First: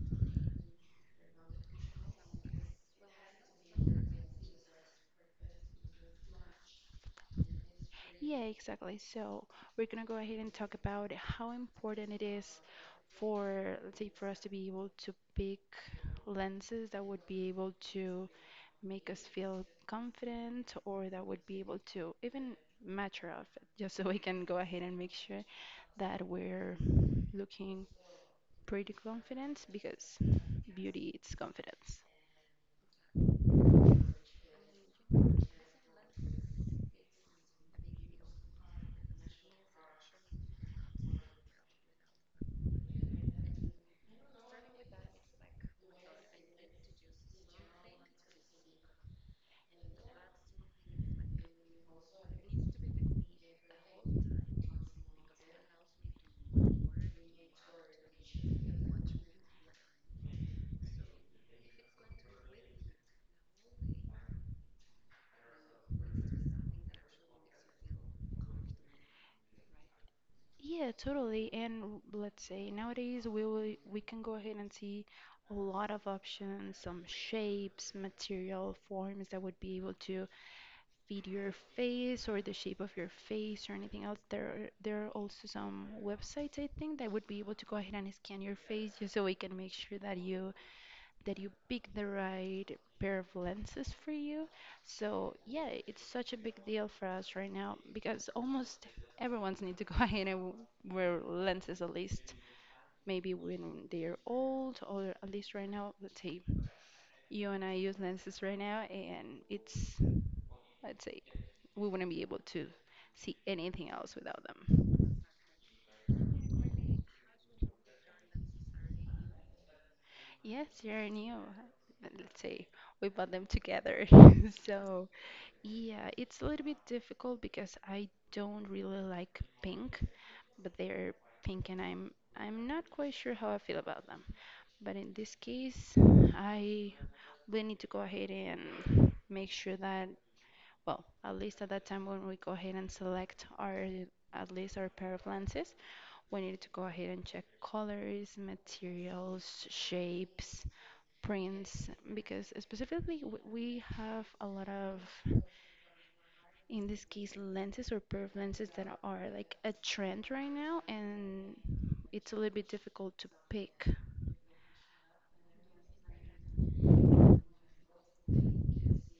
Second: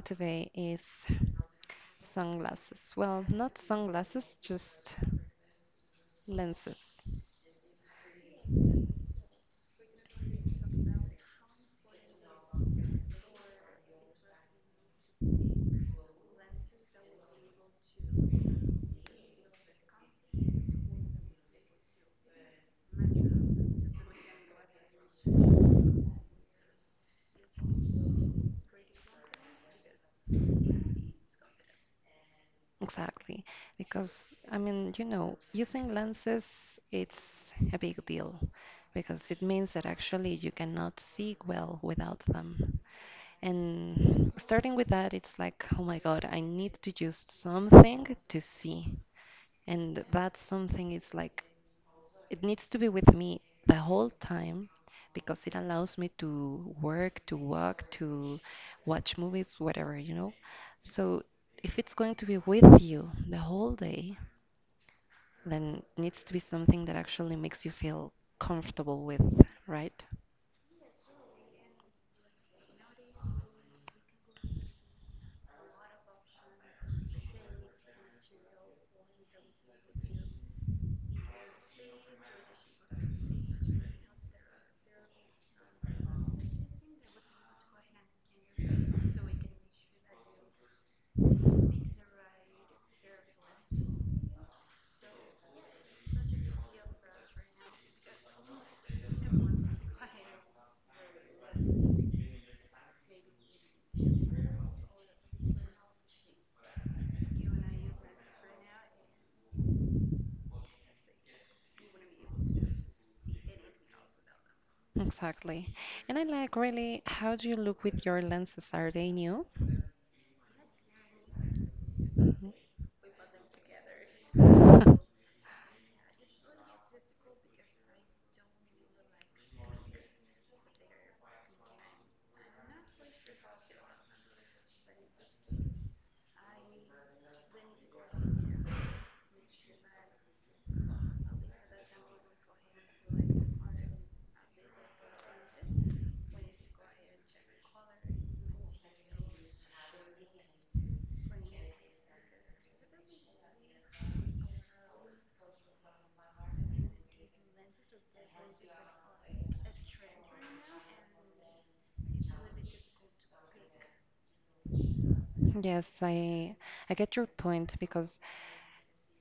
today is sunglasses. Well, not sunglasses, just lenses. Yeah, exactly. So we're going to go ahead and talk about how important it is for, let's say, for us to be able to pick lenses that would be able to make us feel confident or that would be able to even mature outfit, just so we can go ahead and make sure that we're looking pretty confident because beauty it's confidence. Exactly, because I mean, using lenses, it's a big deal because it means that actually you cannot see well without them. And starting with that, it's like, oh my God, I need to use something to see. And that something is like, it needs to be with me the whole time because it allows me to work, to walk, to watch movies, whatever, you know? So if it's going to be with you the whole day, then it needs to be something that actually makes you feel comfortable with, right? Yeah, totally. And let's say nowadays we can go ahead and see a lot of options, some shapes, material, forms that would be able to fit your face or the shape of your face or anything else. There are also some websites I think that would be able to go ahead and scan your face just so we can make sure that you pick the right pair of lenses for you. So yeah, it's such a big deal for us right now because almost everyone's need to go ahead and wear lenses at least maybe when they're old or at least right now, let's say you and I use lenses right now and it's let's say we wouldn't be able to see anything else without them. Exactly. And I like really, how do you look with your lenses? Are they new? Yes, you're new. Let's Mhm. say we bought them together. So, yeah, it's a little bit difficult because I don't really like pink, but they're pink and I'm not quite sure how I feel about them. But in this case, I we need to go ahead and make sure that, well, at least at that time when we go ahead and select our at least our pair of lenses, we need to go ahead and check colors, materials, shapes, prints because specifically we have a lot of in this case lenses or perf lenses that are like a trend right now and it's a little bit difficult to pick. Yes, I get your point because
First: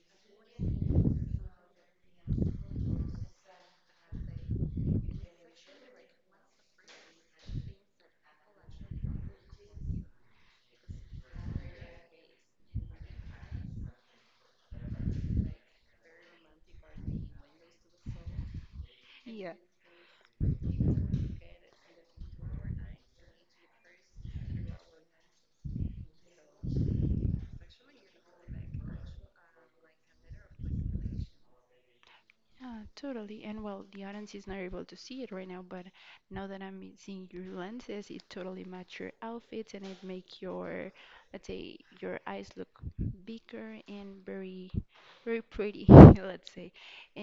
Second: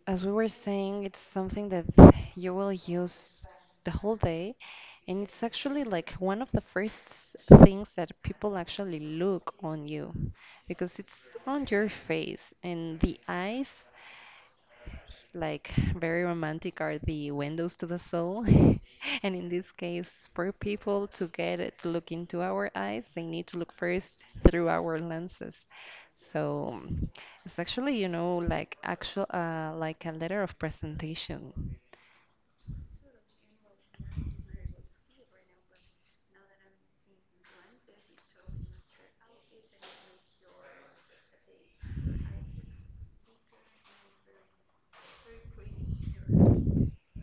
as we were saying, it's something that you will use the whole day, and it's actually like one of the first things that people actually look on you because it's on your face and the eyes like very romantic are the windows to the soul. And in Yeah. this case, for people to get it to look into our eyes, they need to look first through our lenses. So it's actually, like actual, like a letter of presentation. Yeah, totally. And well, the audience is not able to see it right now, but now that I'm seeing your lenses, it totally match your outfits and it make your, let's say, your eyes look bigger and very pretty, let's say.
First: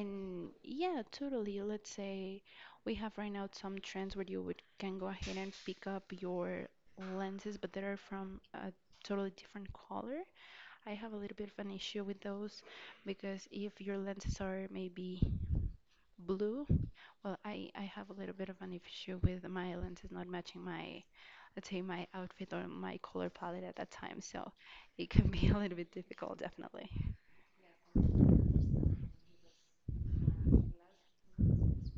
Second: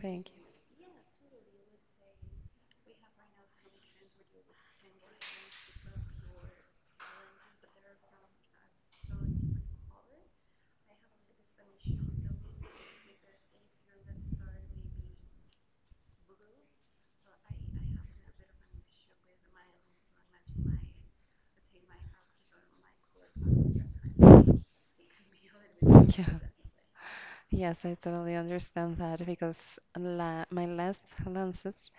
Thank you. yeah, totally. Let's say we have right now some trends where you would can go ahead and pick up your lenses, but they are from a totally different color. I have a little bit of an issue with those because if your lenses are maybe blue. Well, I have a little bit of an issue with my lenses not matching my, let's say my outfit or my color palette at that time, so it can be a little bit Yeah. difficult, definitely. Yes, I totally understand that because la my last lenses,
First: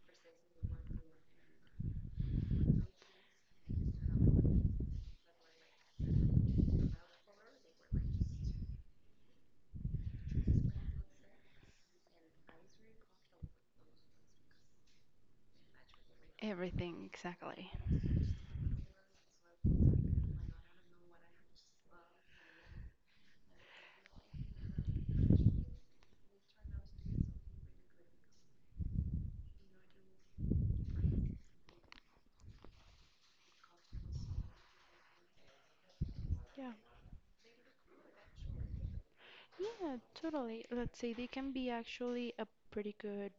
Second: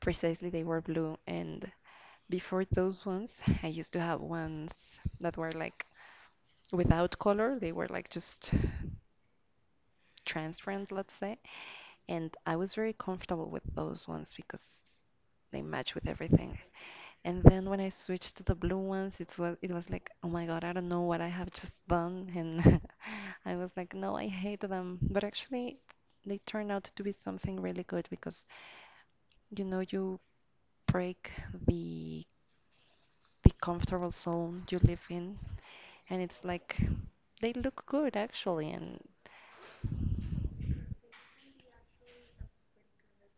precisely they were blue, and before those ones, I used to have ones that were like without color. They were like just transparent, let's say. And I was very comfortable with those ones because they match with everything. Everything, And then exactly. when I switched to the blue ones, it was like, oh my God, I don't know what I have just done. And I was like, no, I hate them. But actually, they turn out to be something really good because you break the the comfortable zone you live in, and it's Yeah. like they look good actually. And Yeah, totally. Let's say they can be actually a pretty good,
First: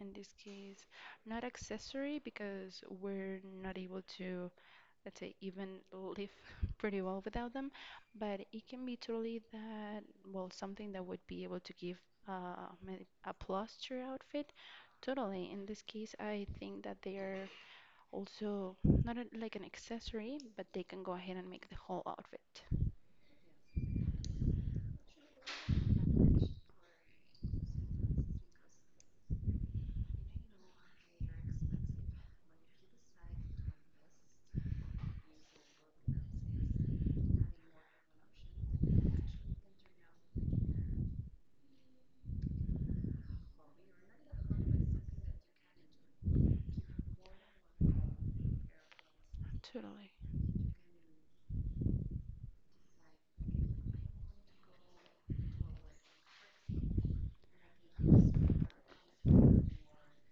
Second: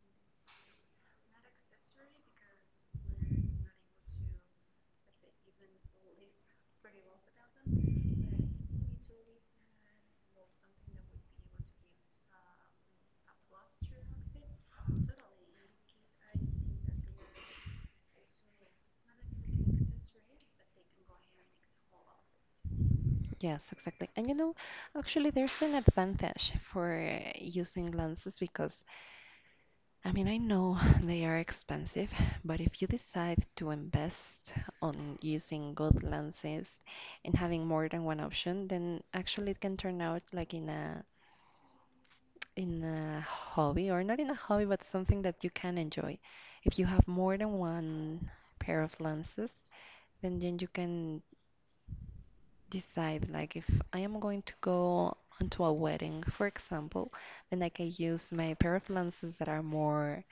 in this case, not accessory because we're not able to let's say, even live pretty well without them. But it can be truly that, well, something that would be able to give a plus to your outfit. Totally. In this case, I think that they are also not a, like an accessory, but they can go ahead and make the whole outfit. yes, exactly. And actually there's an advantage for using lenses, because I mean, I know they are expensive, but if you decide to invest on using good lenses and having more than one option, then actually it can turn out like in a hobby, or not in a hobby, but something that you can enjoy if you have more than one pair of lenses. Totally. Then you can decide like if I am going to go onto a wedding, for example, then I can use my pair of lenses that are more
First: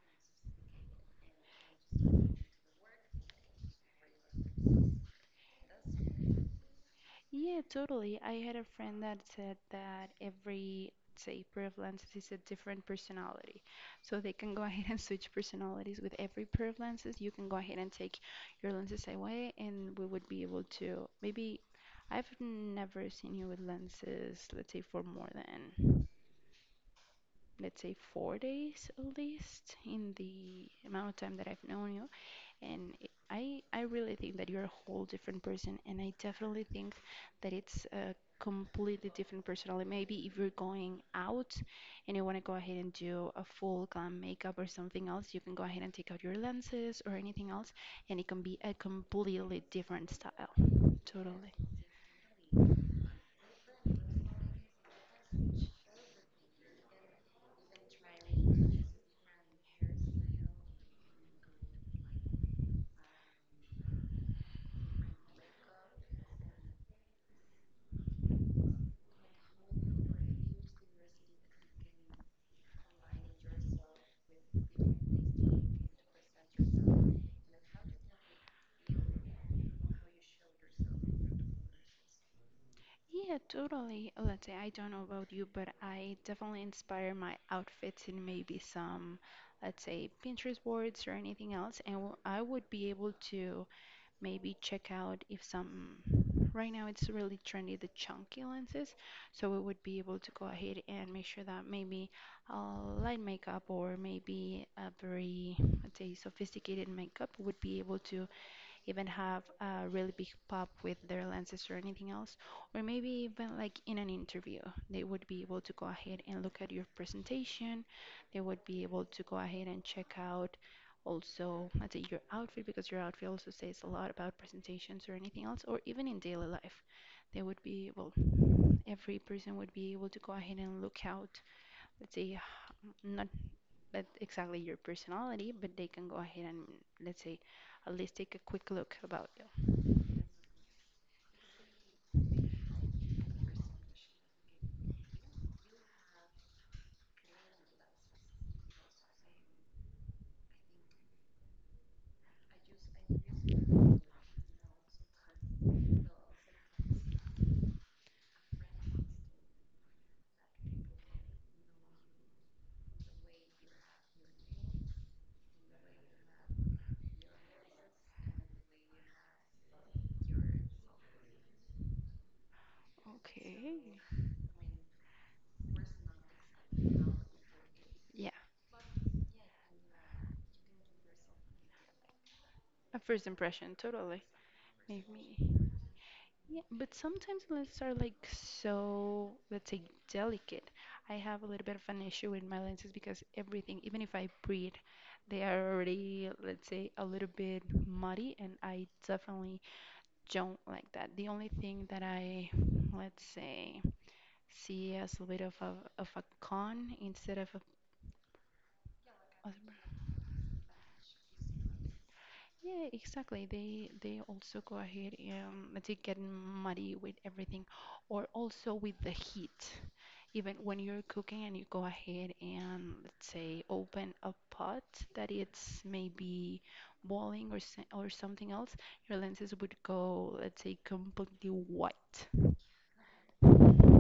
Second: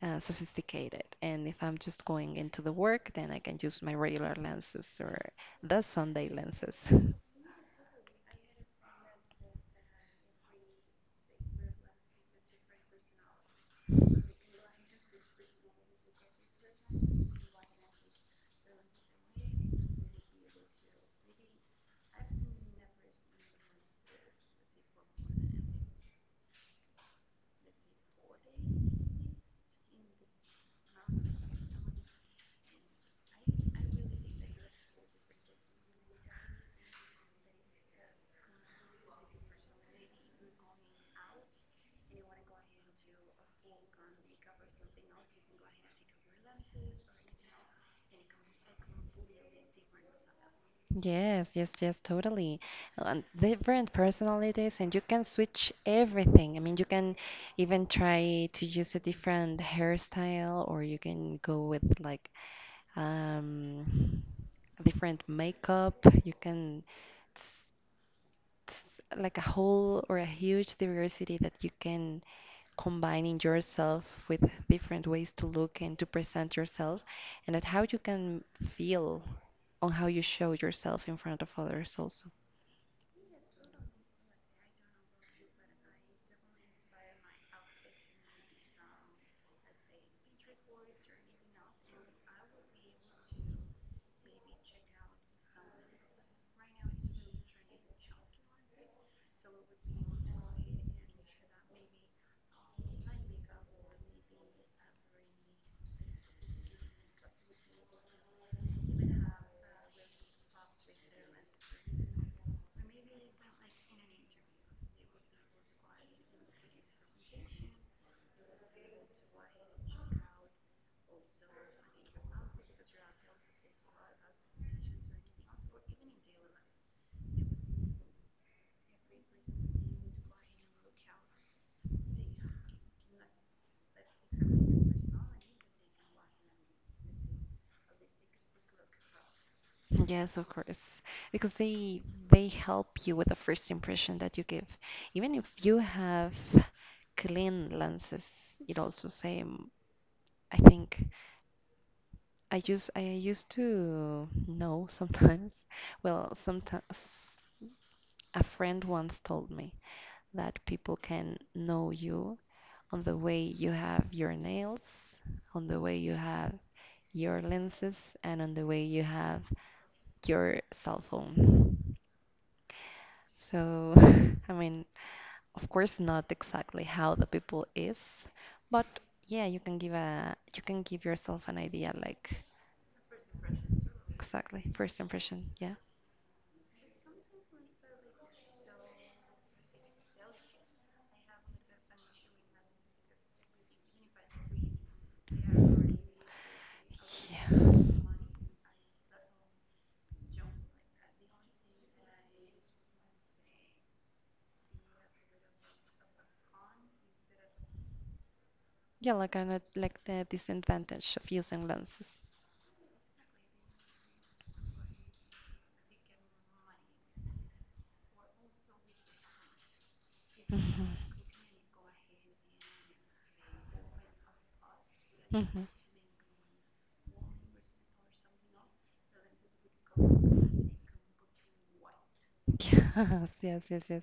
sophisticated. And if I'm just going into the work, then I can use my regular lenses or the Sunday lenses. Yeah, totally. I had a friend that said that every, say, prevalence is a different personality. So they can go ahead and switch personalities with every pair. You can go ahead and take your lenses away, and we would be able to maybe. I've never seen you with lenses, let's say, for more than, let's say, 4 days at least in the amount of time that I've known you and I really think that you're a whole different person, and I definitely think that it's a completely different personality. Maybe if you're going out and you want to go ahead and do a full glam makeup or something else, you can go ahead and take out your lenses or anything else, and it can be a completely different style. Yes, Totally. yes, yes, totally. And different personalities, and you can switch everything. I mean, you can even try to use a different hairstyle, or you can go with like um different makeup. It's, it's like a whole or a huge diversity that you can combine in yourself with different ways to look and to present yourself, and at how you can feel on how you show yourself in front of others also. Yeah, totally. Let's say I don't know about you, but I definitely inspire my outfits in maybe some, let's say, Pinterest boards or anything else, and I would be able to maybe check out if some right now it's really trendy the chunky lenses so we would be able to go ahead and make sure that maybe a light makeup or maybe a very let's say sophisticated makeup would be able to even have a really big pop with their lenses or anything else, or maybe even like in an interview, they would be able to go ahead and look at your presentation. They would be able to go ahead and check out also, let's say, your outfit, because your outfit also says a lot about presentations or anything else, or even in daily life. They would be, well, every person would be able to go ahead and look out, let's say, not that exactly your personality, but they can go ahead and, let's say, at least take a quick look about you. Yes, of course, because they help you with the first impression that you give. Even if you have clean lenses, it also same, I think I used to know sometimes. Well, sometimes a friend once told me that people can know you on the way you have your nails, on the way you have your lenses, and on the way you have your cell phone. Okay. So, I mean, of course, not exactly how the people is, Yeah. but yeah, you can give yourself an idea, like A first impression, totally. exactly first Made me. impression. Yeah. Yeah, but sometimes lenses are like so, let's say, delicate. I have a little bit of an issue with my lenses because everything, even if I breathe, they are already, let's say, a little Yeah. a bit muddy, and I definitely don't like that. The only thing that I, let's say, see as a bit of a con instead of a. Yeah, like I not like the disadvantage of using lenses. Yeah, exactly. They also go ahead and they get muddy with everything, or also with the heat. Even when you're cooking and you go ahead and let's say open a pot that Yes, hmm, hmm, it's maybe boiling or or something else, your lenses would go, let's say, completely white. yes. Yes, yes, yes, yes.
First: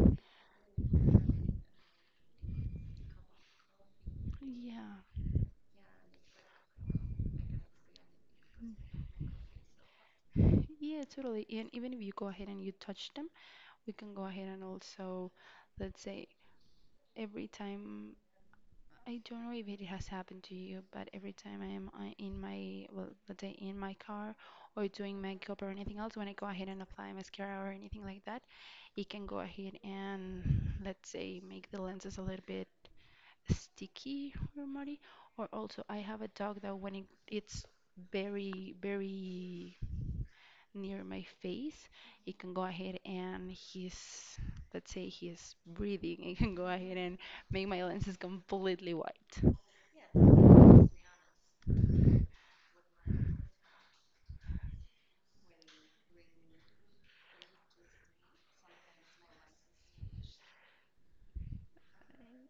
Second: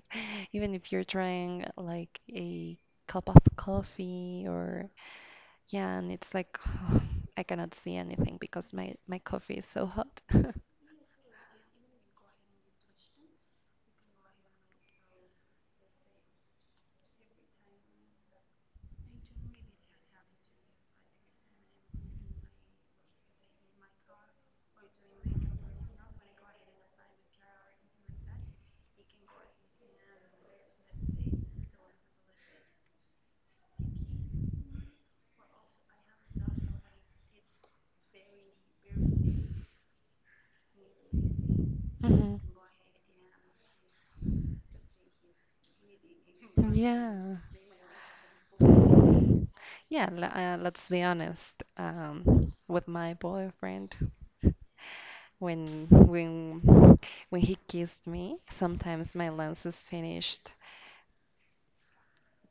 Even if you're trying like a cup of coffee or Yeah. yeah, and it's like I cannot see anything because my Mm. my coffee is so hot. Yeah, totally. And even if you go ahead and you touch them, we can go ahead and also, let's say, every time I don't know if it has happened to you, but every time I am in my, well, let's say in my car or doing makeup or anything else, when I go ahead and apply mascara or anything like that, it can go ahead and, let's say, make the lenses a little bit sticky or muddy. Or also, I have a dog that when it, it's very near my face, hmm. it can go ahead and he's, let's say, he's breathing. It can go Right. ahead Yeah. and make my lenses completely white. Yeah, let's be honest. With my boyfriend, when when he kissed me, sometimes my lens is finished.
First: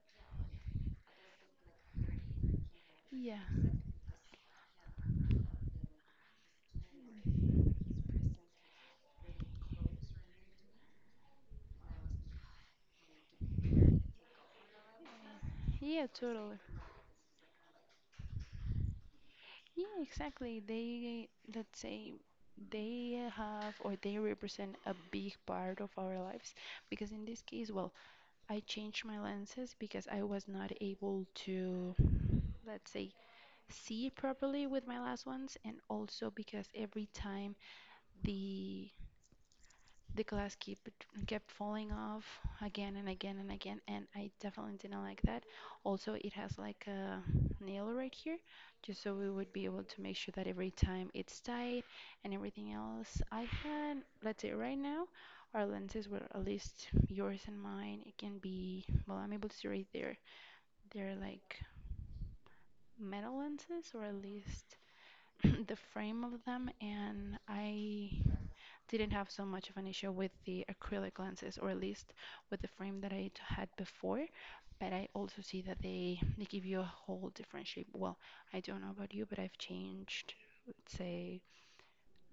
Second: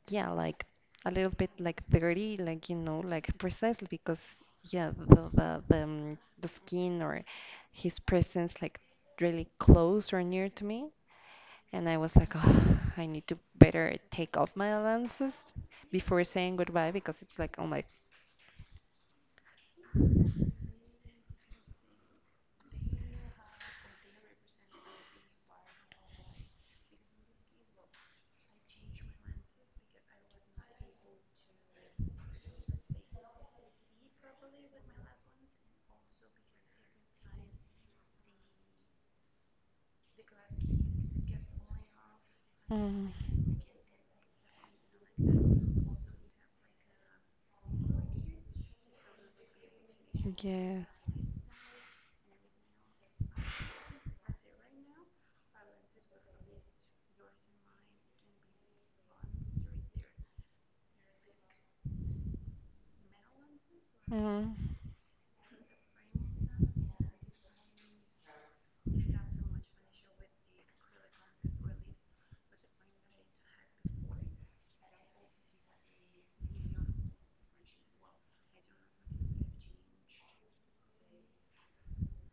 Yeah, like a little bit like dirty, like like Yeah. precisely because yeah, the the skin or his presence like really close or near to me, and I was like, oh, I need to better take off my lenses Yeah, before saying totally. goodbye because it's like, oh my, Yeah, exactly. They, let's say, they have or they represent a big part of our lives because in this case, well, I changed my lenses because I was not able to, let's say, see properly with my last ones, and also because every time the the glass keep kept falling off again and again mm, and again, and I definitely didn't like that. Also, it has like a nail right here, just so we would be able to make sure that every yeah. time it's tight and everything else. I had, let's say right now, our lenses were at least yours and mine. It can be, well, I'm able to see right there. They're like metal lenses, or at Mm, least the frame of them, and I didn't have so much of an issue with the acrylic lenses, or at least with the frame that I had before. But I also see that they give you a whole different shape. Well, I don't know about you, but I've changed, let's say,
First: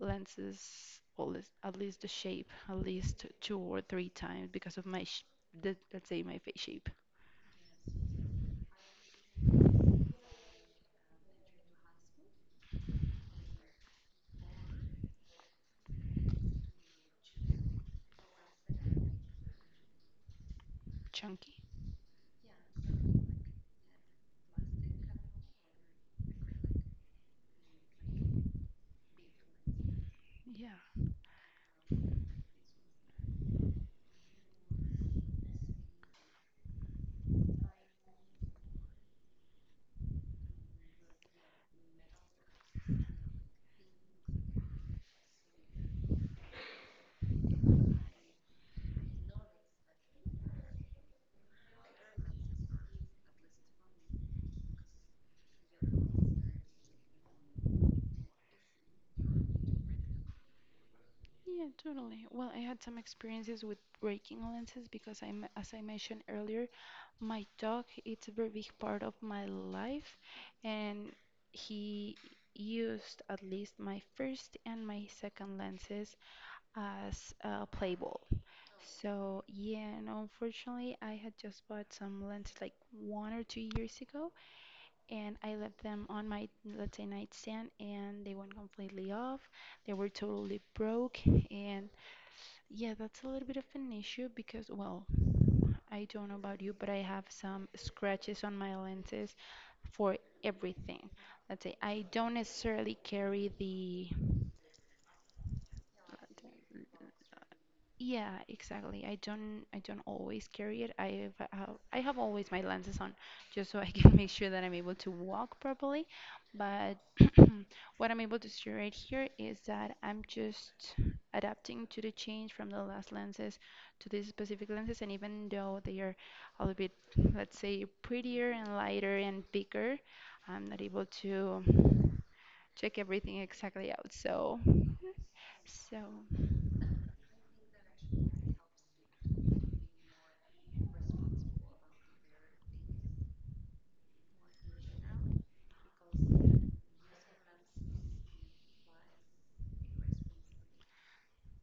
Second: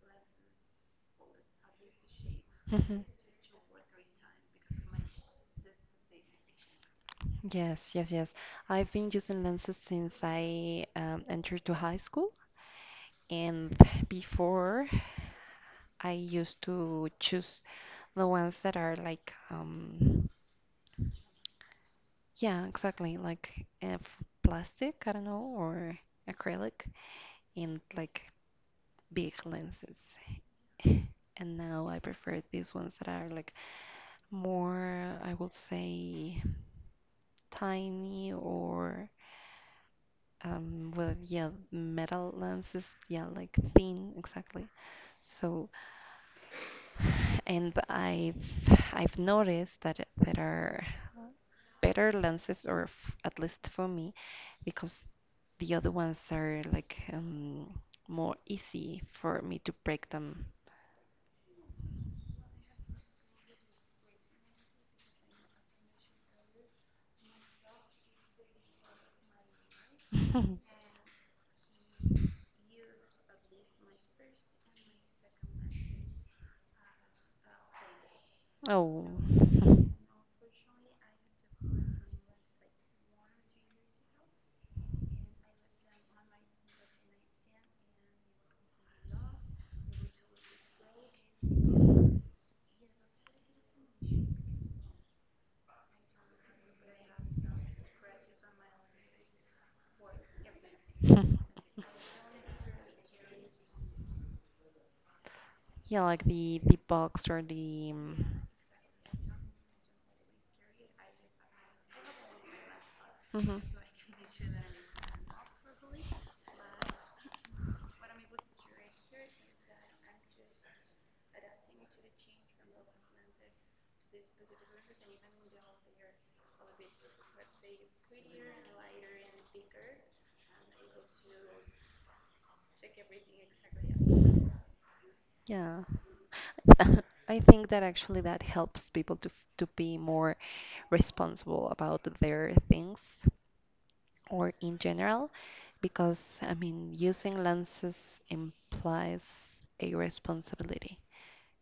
lenses, or at least the shape, at mhm. least two or three times because of my, let's say, my face shape, Yes, yes, yes. I've been using lenses since I entered to high school, and before I used to choose the ones that are like, chunky. yeah, exactly, like plastic, I don't know, or acrylic, and like big lenses. Yeah. And now I prefer these ones that are like more, I would say, tiny or well, yeah, metal lenses, yeah, like thin, exactly. So, and I've noticed that there are better lenses, or f at least for me, because the other ones are like more easy for me to break them. Yeah, totally. Well, I had some experiences with breaking lenses because I, as I mentioned earlier, my dog, it's a very big part of my life, and he used at least my first and my second lenses as a play ball. Oh, So, yeah, and unfortunately, I had just bought some lenses like 1 or 2 years ago, and I left them on my, let's say, nightstand, and they went completely off. They were totally broke, and yeah, that's a little bit of an issue because, well, I don't know about you, but I have some scratches on my lenses for everything. yeah, Let's say I don't necessarily carry the like the box or the yeah, exactly. I don't always carry it. I have always my lenses on mhm, just so I can make sure that I'm able to walk properly. But what I'm able to see right here is that I'm just adapting to the change from the last lenses to these specific lenses, and even though they are a little bit, let's say, prettier and lighter and bigger, I'm not able to check everything exactly out. So yeah. so. I think that actually that helps people to to be more responsible about their things or in general, because I mean, using lenses implies a responsibility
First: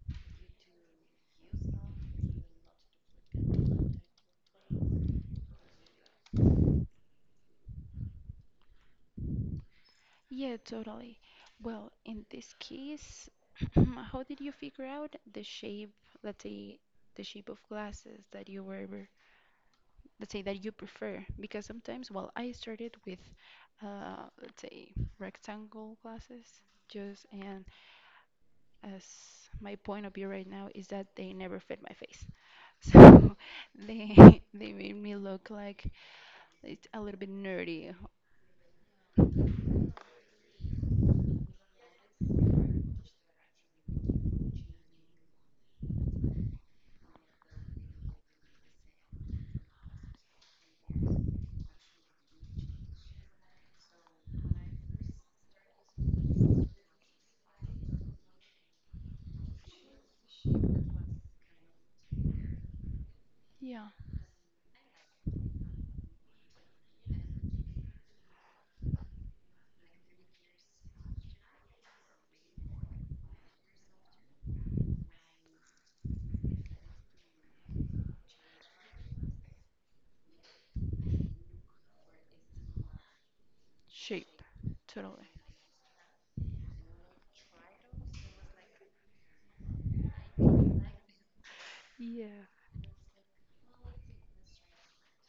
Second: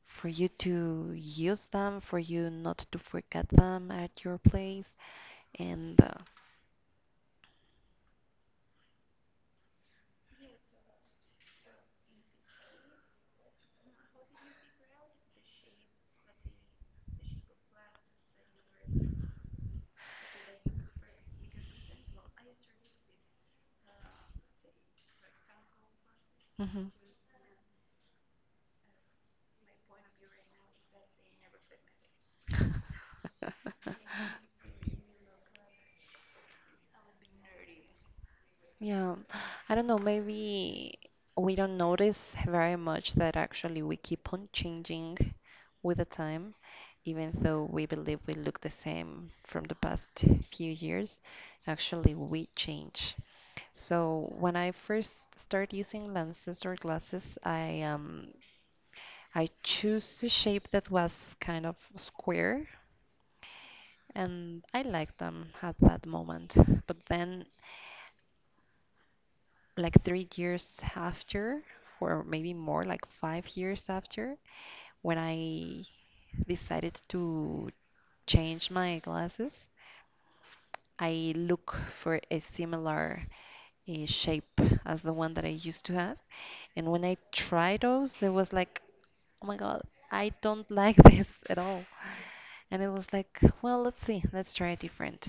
for you to use them, for you not to forget them at your place, and Yeah, totally. Well, in this case, how did you figure out the shape, let's say, the shape of glasses that you were, let's say, that you prefer? Because sometimes, well, I started with, let's say, rectangle glasses, mhm. just and as my point of view right now is that they never fit my face, so they they made me look like it's a little bit nerdy. Yeah, I don't know, maybe we don't notice very much that actually we keep on changing with the time, even though we believe we look the same from the past few years. Actually, we change. So when I first started using lenses or glasses, I choose a shape that was kind of square, Yeah, and I liked them at that moment. But then, like 3 years after, or maybe more, like 5 years after, when I decided to change my glasses, I look for a similar shape, shape as the totally. one that I used to have. And when I tried those, it was like, oh my God, I don't like this at all. Yeah, And it was like, well, let's see, let's try a different.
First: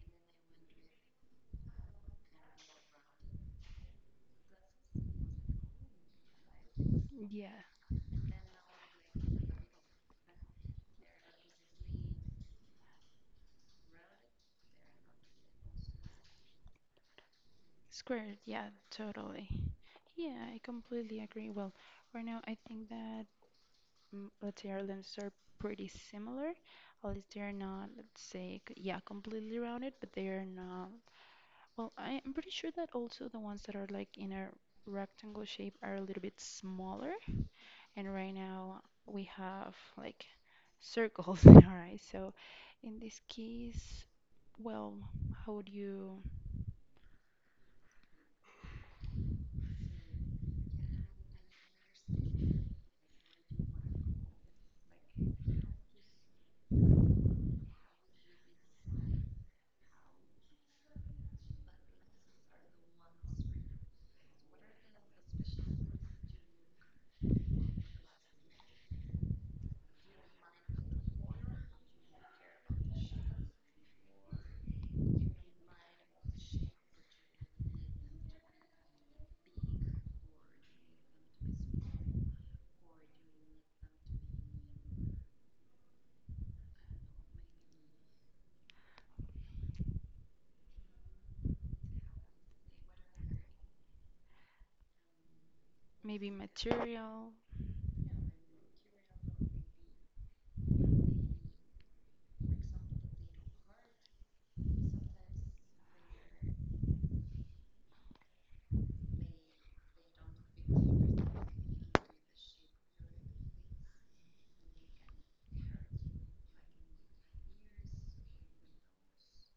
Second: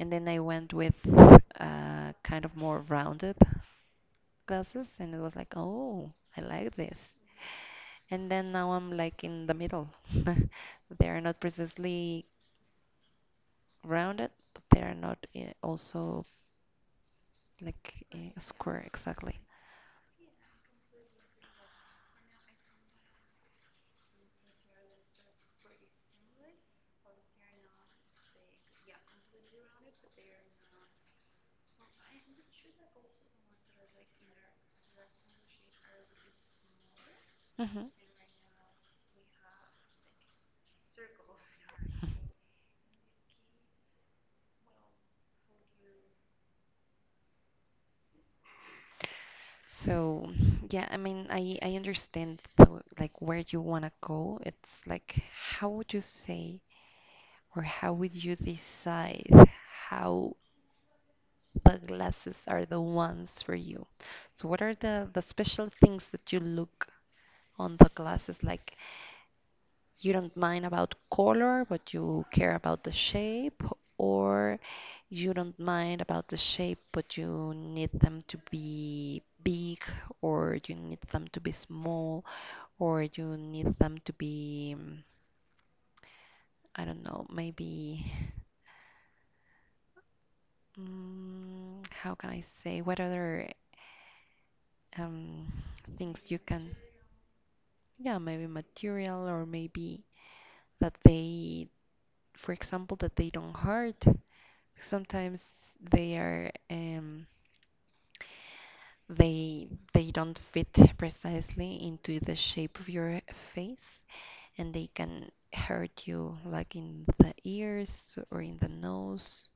And then I went with kind of more rounded glasses, and it was like, oh, I like this. yeah. And then now I'm like in the middle. They are not precisely rounded, but they are not also like Squared, yeah, square exactly. totally. Yeah, I completely agree. Well, right now I think that let's say our lenses are pretty similar, at least they're not, let's say, yeah, completely rounded, but they are not. Well, I'm pretty sure that also the ones that are like in a rectangle shape are a little bit smaller, Hmm. and right now we have like circles in our eyes. So in this case, well, how would you So yeah, I mean, I understand like where you wanna go. It's like, how would you say or how would you decide how the glasses are the ones for you? So what are the special things that you look on the glasses like? You don't mind about color, but you care about the shape, or you don't mind about the shape, but you need them to be big, or you need them to be small, or you need them to be, I don't know, maybe, how can I say, what other um, maybe things you can, material? yeah, maybe material, or maybe that they for example, that they don't hurt. Sometimes they are they don't fit precisely into the shape of your face, and they can hurt you like in the ears or in the nose.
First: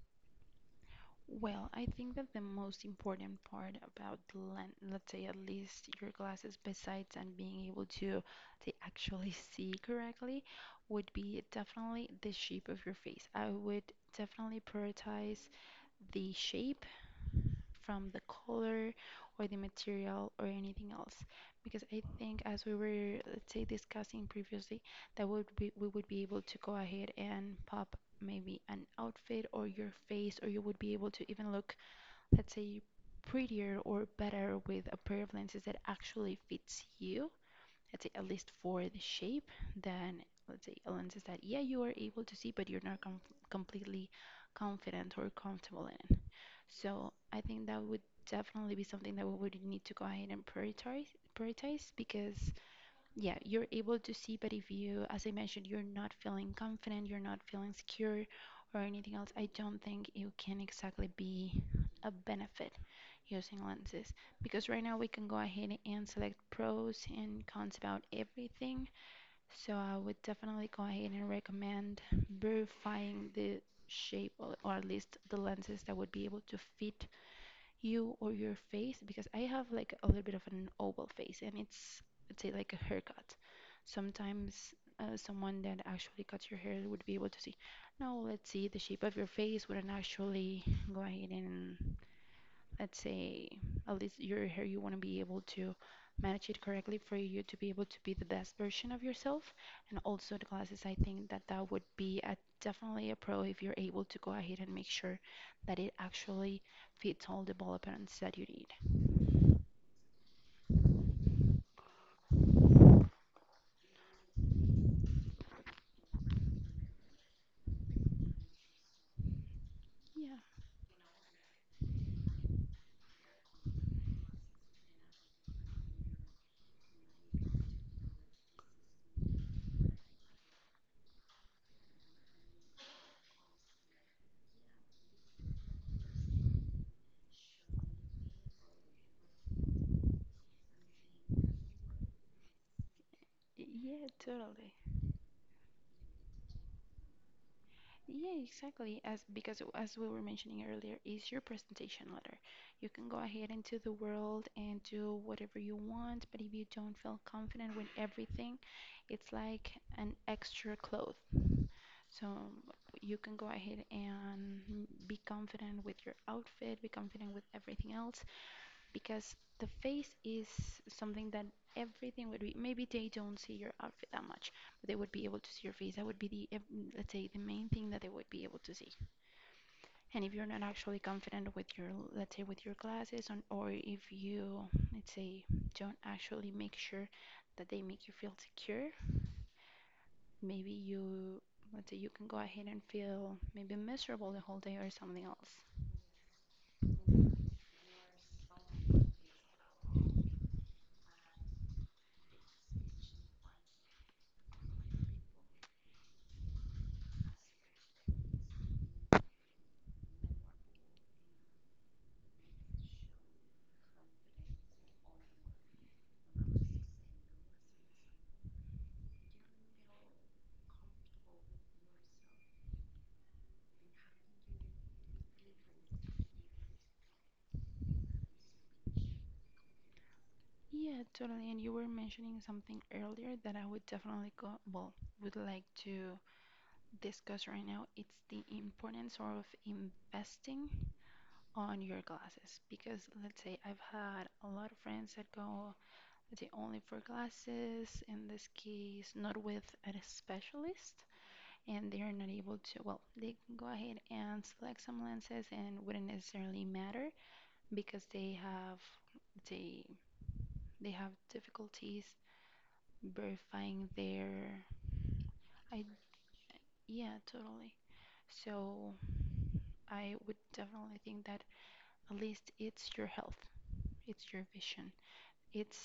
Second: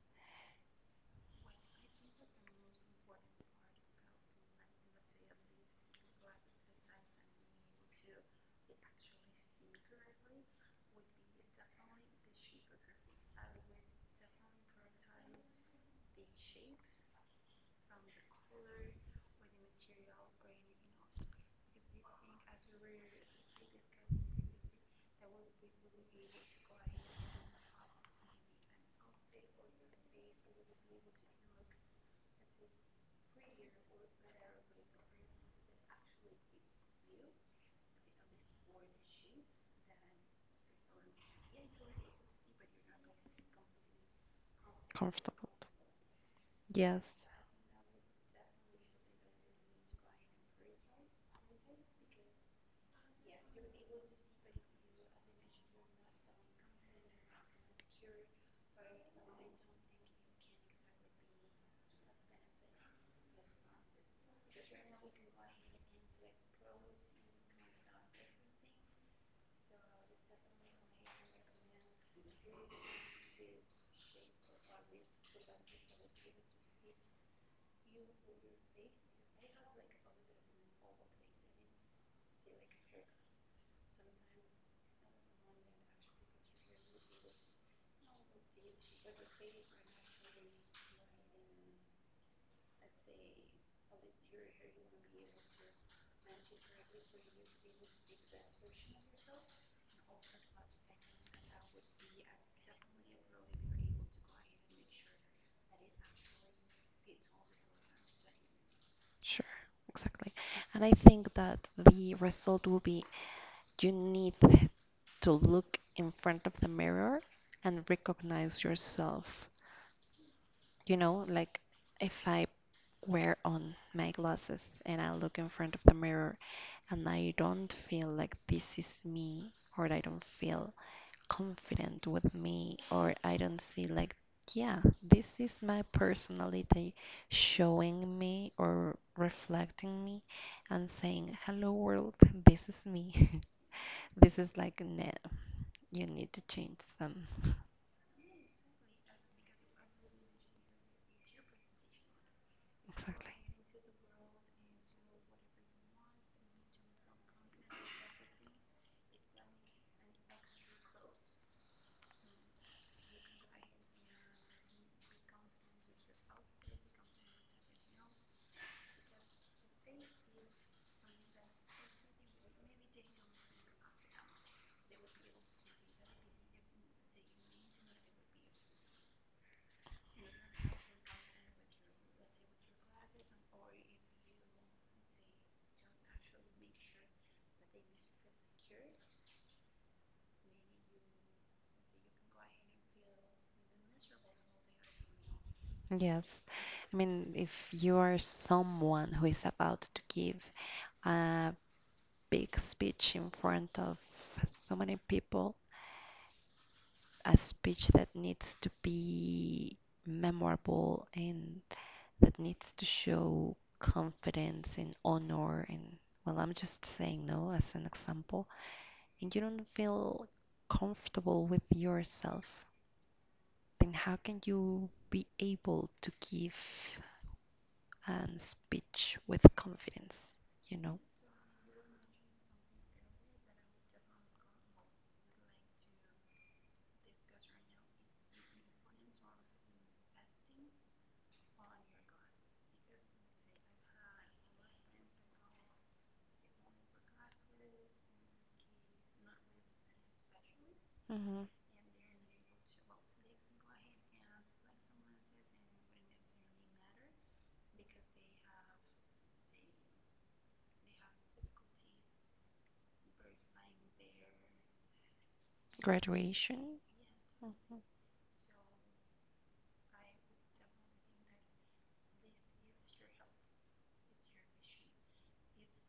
Well, I think that the most important part about the lens, let's say at least your glasses, besides and being able to actually see correctly, would be definitely the shape of your face. I would definitely prioritize the shape from the color or the material or anything else, because I think as we were, let's say, discussing previously, that would be we would be able to go ahead and pop maybe an outfit or your face, or you would be able to even look, let's say, prettier or better with a pair of lenses that actually fits you, let's say, at least for the shape, than, let's say, lenses that, yeah, you are able to see, but you're not completely confident or Comfortable, comfortable in. So yes, I think that would definitely be something that we would need to go ahead and prioritize, prioritize because yeah, you're able to see, but if you, as I mentioned, you're not feeling confident, you're not feeling secure or anything else, I don't think it can exactly be a benefit using lenses because right now we can go ahead and select pros and cons about everything. So I would definitely go ahead and recommend verifying the shape or at least the lenses that would be able to fit you or your face because I have like a little bit of an oval face and it's, let's say, like a haircut. Sometimes someone that actually cuts your hair would be able to see. Now let's see the shape of your face wouldn't actually go ahead and, let's say, at least your hair you want to be able to manage it correctly for you to be able to be the best version of yourself and also the glasses. I think that that would be a, definitely a pro if you're able to go ahead and make sure that it actually fits all the developments that you need. sure, exactly. And I think that the result will be, you need to look in front of the mirror and recognize yourself. Yeah, Like if I wear on my glasses and I look in front of the mirror, and I don't feel like this is me, or I don't feel confident with me, or I don't see like, yeah, this is my personality showing me or reflecting me and saying hello world, this is me. yeah, this is totally. like, nah, you need to change some. Yeah, exactly. As because as we were mentioning earlier, is your presentation letter. You can go Exactly. ahead into the world and do whatever you want, but if you don't feel confident with everything, it's like an extra cloth. So you can go ahead and be confident with your outfit, be confident with everything else, because the face is something that everything would be. Maybe they don't see your outfit that much, but they would be able to see your face. That would be the, let's say, the main thing that they would be able to see and if you're not actually confident with your, let's say, with your classes on, or if you, let's say, don't actually make sure that they make you feel secure, maybe you, let's say, you can go ahead and feel maybe miserable the whole day or something else. Yes. I mean, if you are someone who is about to give a big speech in front of so many people, a speech that needs to be memorable and that needs to show confidence and honor, and well, I'm just saying no as an example, and you don't feel comfortable with yourself, then how can you be able to give a speech with confidence you know Yeah, totally. And you were mentioning something earlier that I would definitely go, well, would like to discuss right now. It's the importance of investing on your classes because, let's say, I've had a lot of friends that go the only for glasses, in this case, not with a specialist, hmm. and they're not able to, well, they can go ahead and select some lenses and wouldn't necessarily matter because they have they they have difficulties verifying their I, Graduation. yeah, Hmm. totally. So I would definitely think that at least it's your health, it's your vision. It's,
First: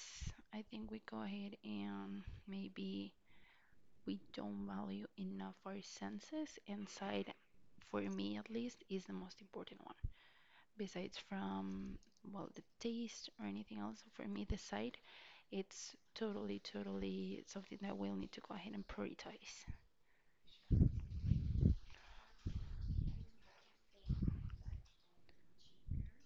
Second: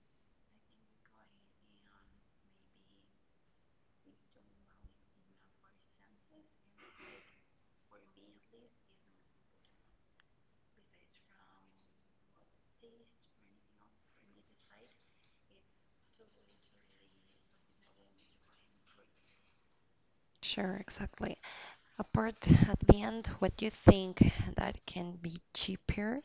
I think we go ahead and maybe we don't value enough our senses, and sight, for me at least, is the most important one. Besides from, well, the taste or anything else, for me, the sight, it's totally, totally something that we'll need to go ahead and prioritize. Sure, exactly. Apart at the end, what you think that can be cheaper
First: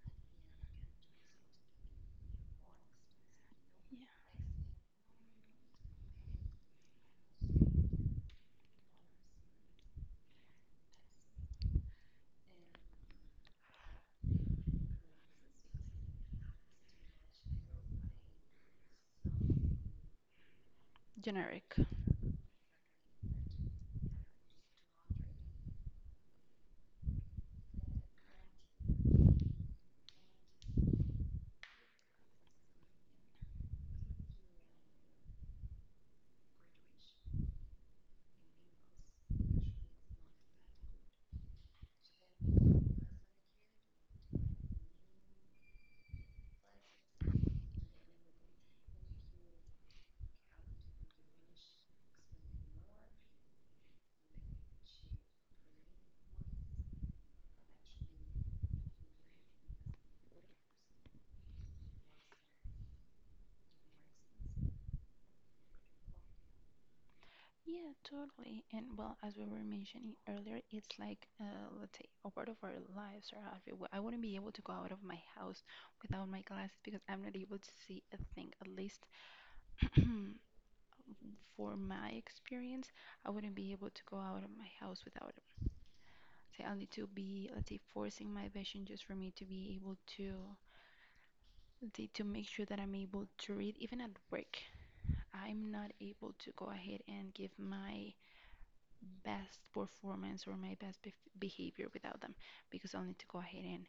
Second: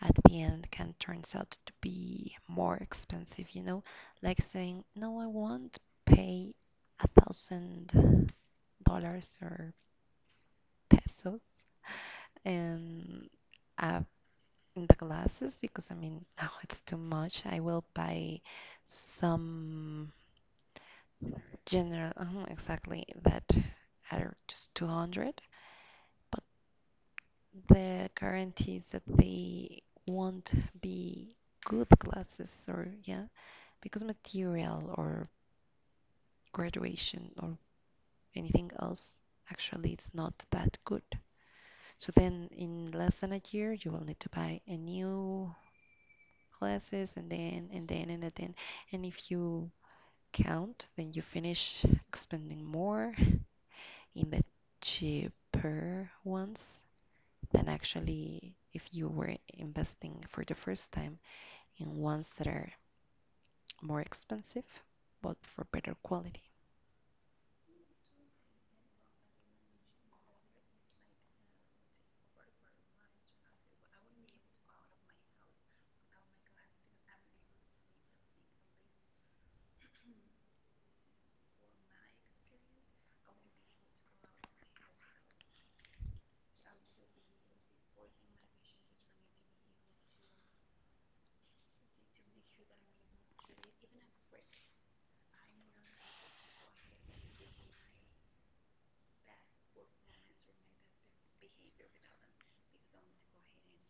at the end can turns out to be more expensive, you know? Yeah. Like saying, no, I won't pay $1,000 or pesos, and uh, in the glasses because I mean, no, it's too much. I will buy some Generic. general, exactly, that are just 200. But the guarantees that they won't be good classes, or yeah, because material or graduation or anything else, actually it's not that good, so then in less than a year you will need to buy a new classes, and then, and if you count, then you finish spending more in the cheaper ones than actually if you were investing for the first time and ones that are more expensive but for better quality. Yeah, totally. And well, as we were mentioning earlier, it's like, let's say, a part of our lives or everywhere. I wouldn't be able to go out of my house without my glasses because I'm not able to see a thing. At least for my experience, I wouldn't be able to go out of my house without them. So I'll need to be, let's say, forcing my vision just for me to be able to, let's say, to make sure that I'm able to read. Even at work, I'm not able to go ahead and give my best performance or my best bef behavior without them because I'll need to go ahead and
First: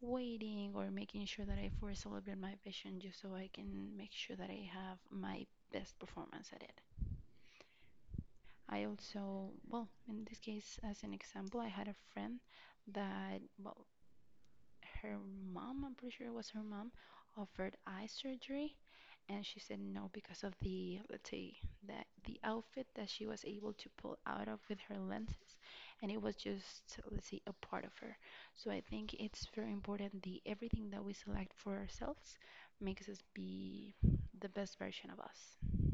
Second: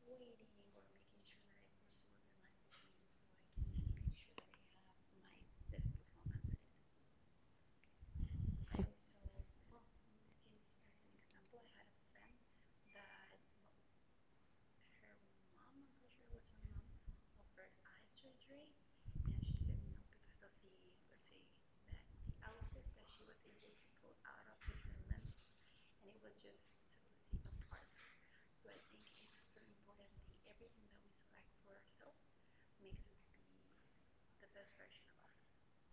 waiting or making sure that I force a little bit my vision just so I can make sure that I have my best performance at it. I also, well, in this case, as an example, I had a friend that, well, her mom, I'm pretty sure it was her mom, offered eye surgery, and she said no because of the, let's say, that the outfit that she was able to pull out of with her lenses, and it was just, let's say, a part of her. So I think it's very important the everything that we select for ourselves makes us be the best version of us.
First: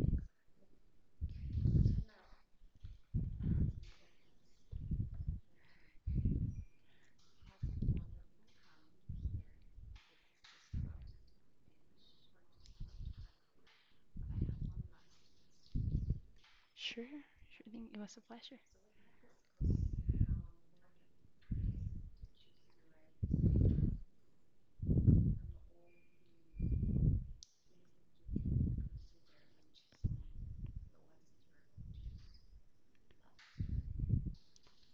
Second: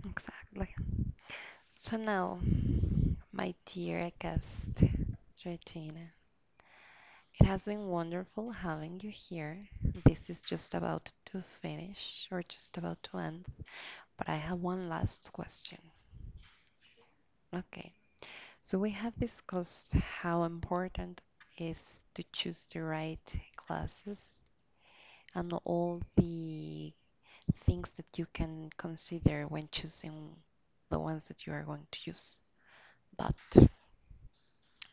Exactly. So now, my dear guest, Regina, it has been wonderful having you here. This is just about to finish or just about to end, but I have one last question. Sure, sure thing. Okay, It was a pleasure. so we have discussed how important it is to choose the right classes and all the things that you can consider when choosing the ones that you are going to use. But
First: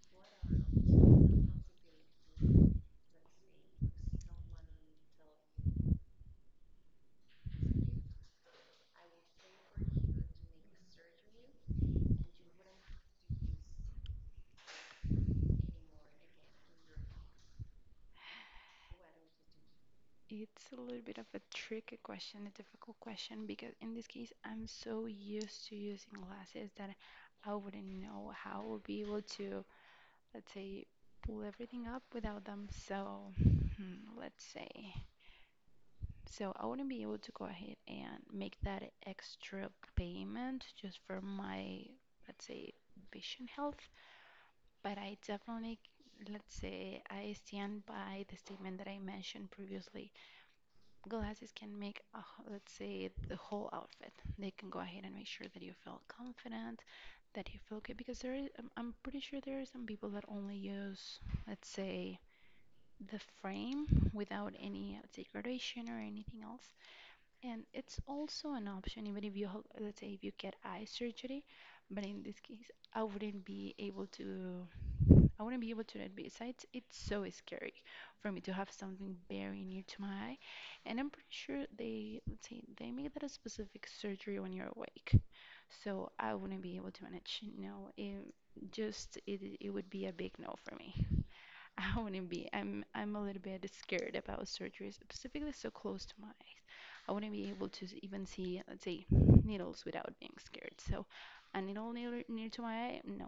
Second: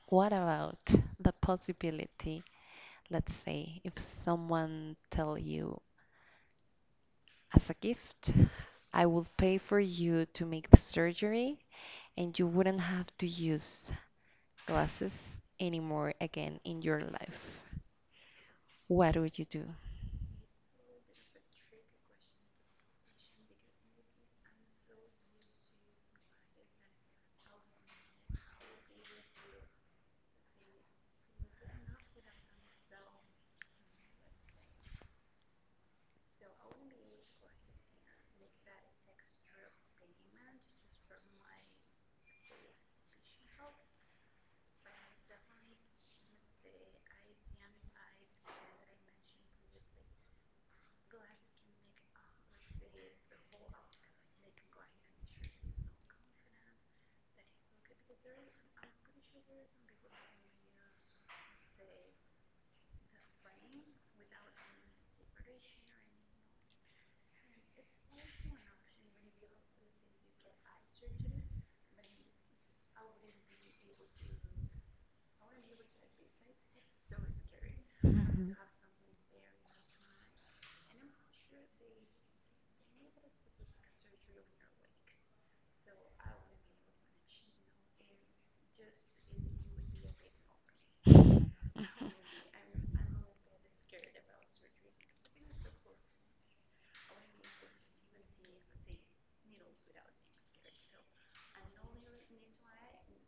what about the possibility, let's say, if someone tell you as a gift, I will pay for you to make the surgery and you wouldn't have to use glasses anymore again in your life. What would you It's a little bit of a tricky question, a difficult question, because in this case, I'm so used to using glasses that I wouldn't know how I would be able to, let's say, pull everything up without them. So, hmm, let's say, so I wouldn't be able to go ahead and make that extra payment just for my, let's say, vision health, but I definitely, let's say, I stand by the statement that I mentioned previously. Glasses can make, a, let's say, the whole outfit. They can go ahead and make sure that you feel confident, that you feel good, because there is, I'm pretty sure there are some people that only use, let's say, the frame without any, let's say, gradation or anything else. And it's also an option, even if you, let's say, if you get eye surgery, but in this case, I wouldn't be able to I wouldn't be able to do it. Besides, it's so scary do? for me to have something very near to my eye. And I'm pretty sure they, let's say, they make that a specific surgery when you're awake. So I wouldn't be able to manage. No, it just it would be a big no for me. I wouldn't be. I'm a little bit scared about surgery, specifically so close to my eyes. I wouldn't be able to even see, let's say, needles without being scared. So a needle near to my eye, no.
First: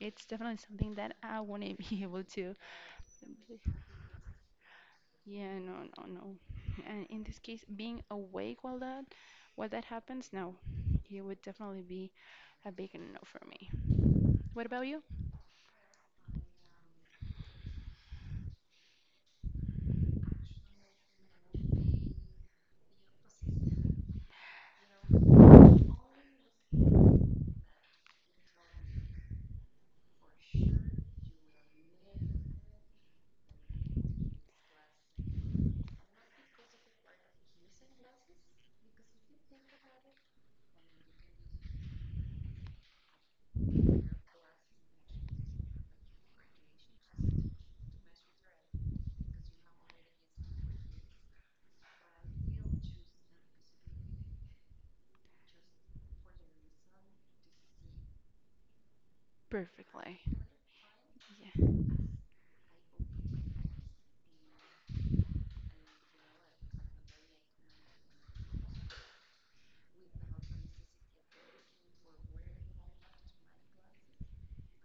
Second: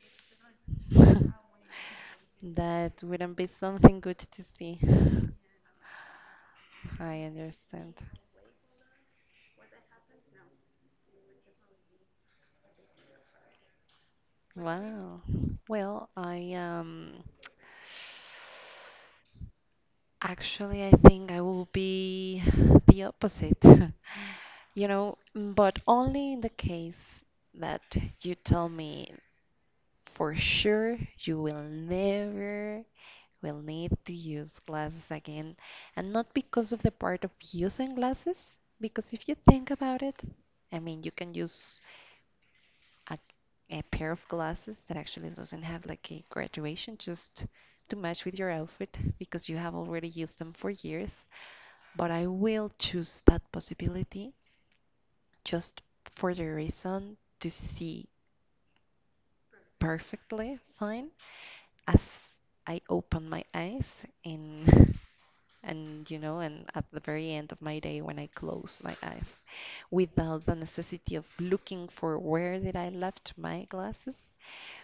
It's definitely something that I wouldn't be able to. That wouldn't be Simply. something good to see. Yeah, no, no, no. And in I this case, understand. being awake while that happens, no, it would definitely be a big no for me. What about you? Wow. Well, I actually I think I will be the opposite. You know, but only in the case that you tell me for sure you will never will need to use glasses again, and not because of the part of using glasses, because if you think about it, I mean, you can use a, a pair of glasses that actually doesn't have like a graduation just to match with your outfit because you have already used them for years. But I will choose that possibility just for the reason to see Perfectly. perfectly fine Yeah. as I open my eyes and and and at the very end of my day when I close my eyes, without the necessity of looking for where did I left my glasses,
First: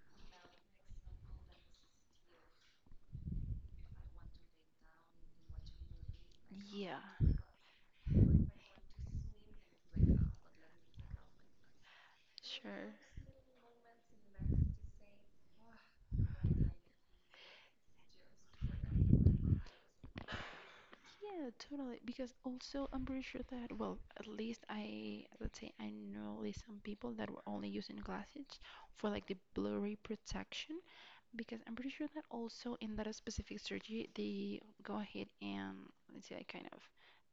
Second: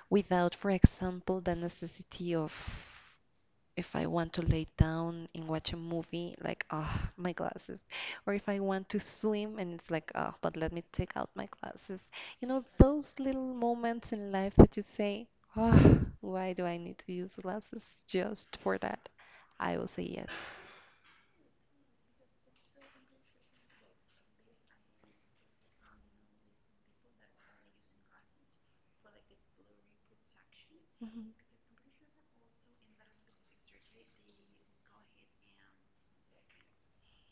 without, for example, the necessity of if I want to lay down and watch a movie, like, Yeah. ah, my glasses. Or if I want to swim and it's like, ah, but let me take out my glasses. You know, Sure. those little moments in life that you say, ah, why do I need to use glasses just for that? I will say yes. Yeah, totally. Because also, I'm pretty sure that, well, at least I, let's say, I know at least some people that were only using glasses for like the blurry protection, because I'm pretty sure that also in that specific surgery they go ahead and, let's say, I kind of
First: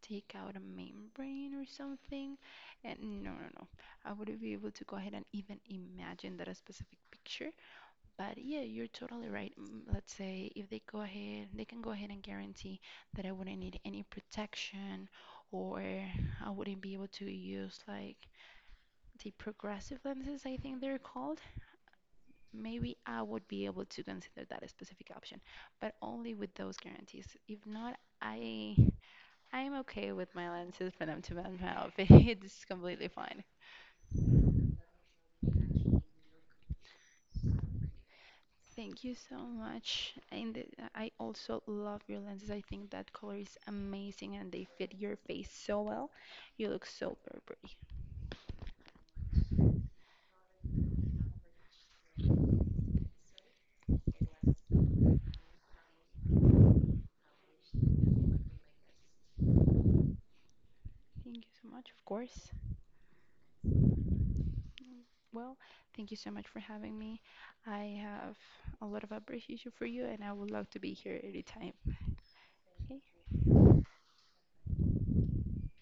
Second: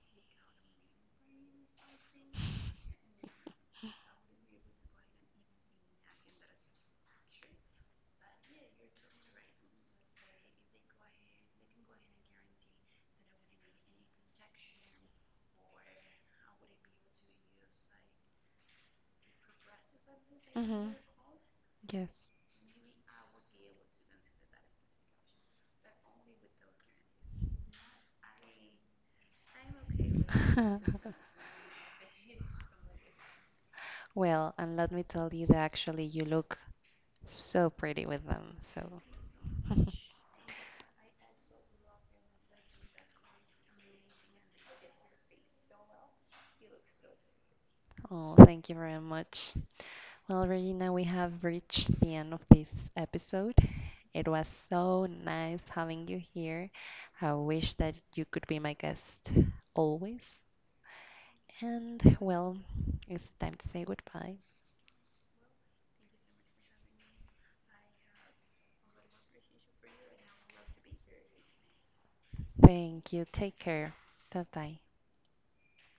take out a membrane or something. And no, no, no. I wouldn't be able to go ahead and even imagine that a specific picture. But yeah, you're totally right. Mm, let's say if they go ahead, they can go ahead and guarantee that I wouldn't need any protection or I wouldn't be able to use like the progressive lenses, I Hmm, think hmm. they're called, Yes. maybe I would be able to consider that specific option, but only with those guarantees. If not, I'm okay with my lenses for them to match my outfit. It's completely fine. Well, and let me tell you that actually you look so pretty with them. So, Thank you so much. And I also love your lenses. I think that color is amazing and they fit your face so well. You look so very pretty. oh, thank you very much. Well, Regina, we have reached the end of this episode. It was so nice having you here. I wish that you could be my guest always. Thank you so much, of And course. well, it's time to say goodbye. Mm, well, thank you so much for having me. I have a lot of appreciation for you and I would love to be here anytime. Thank Okay, you. Take care. Bye bye.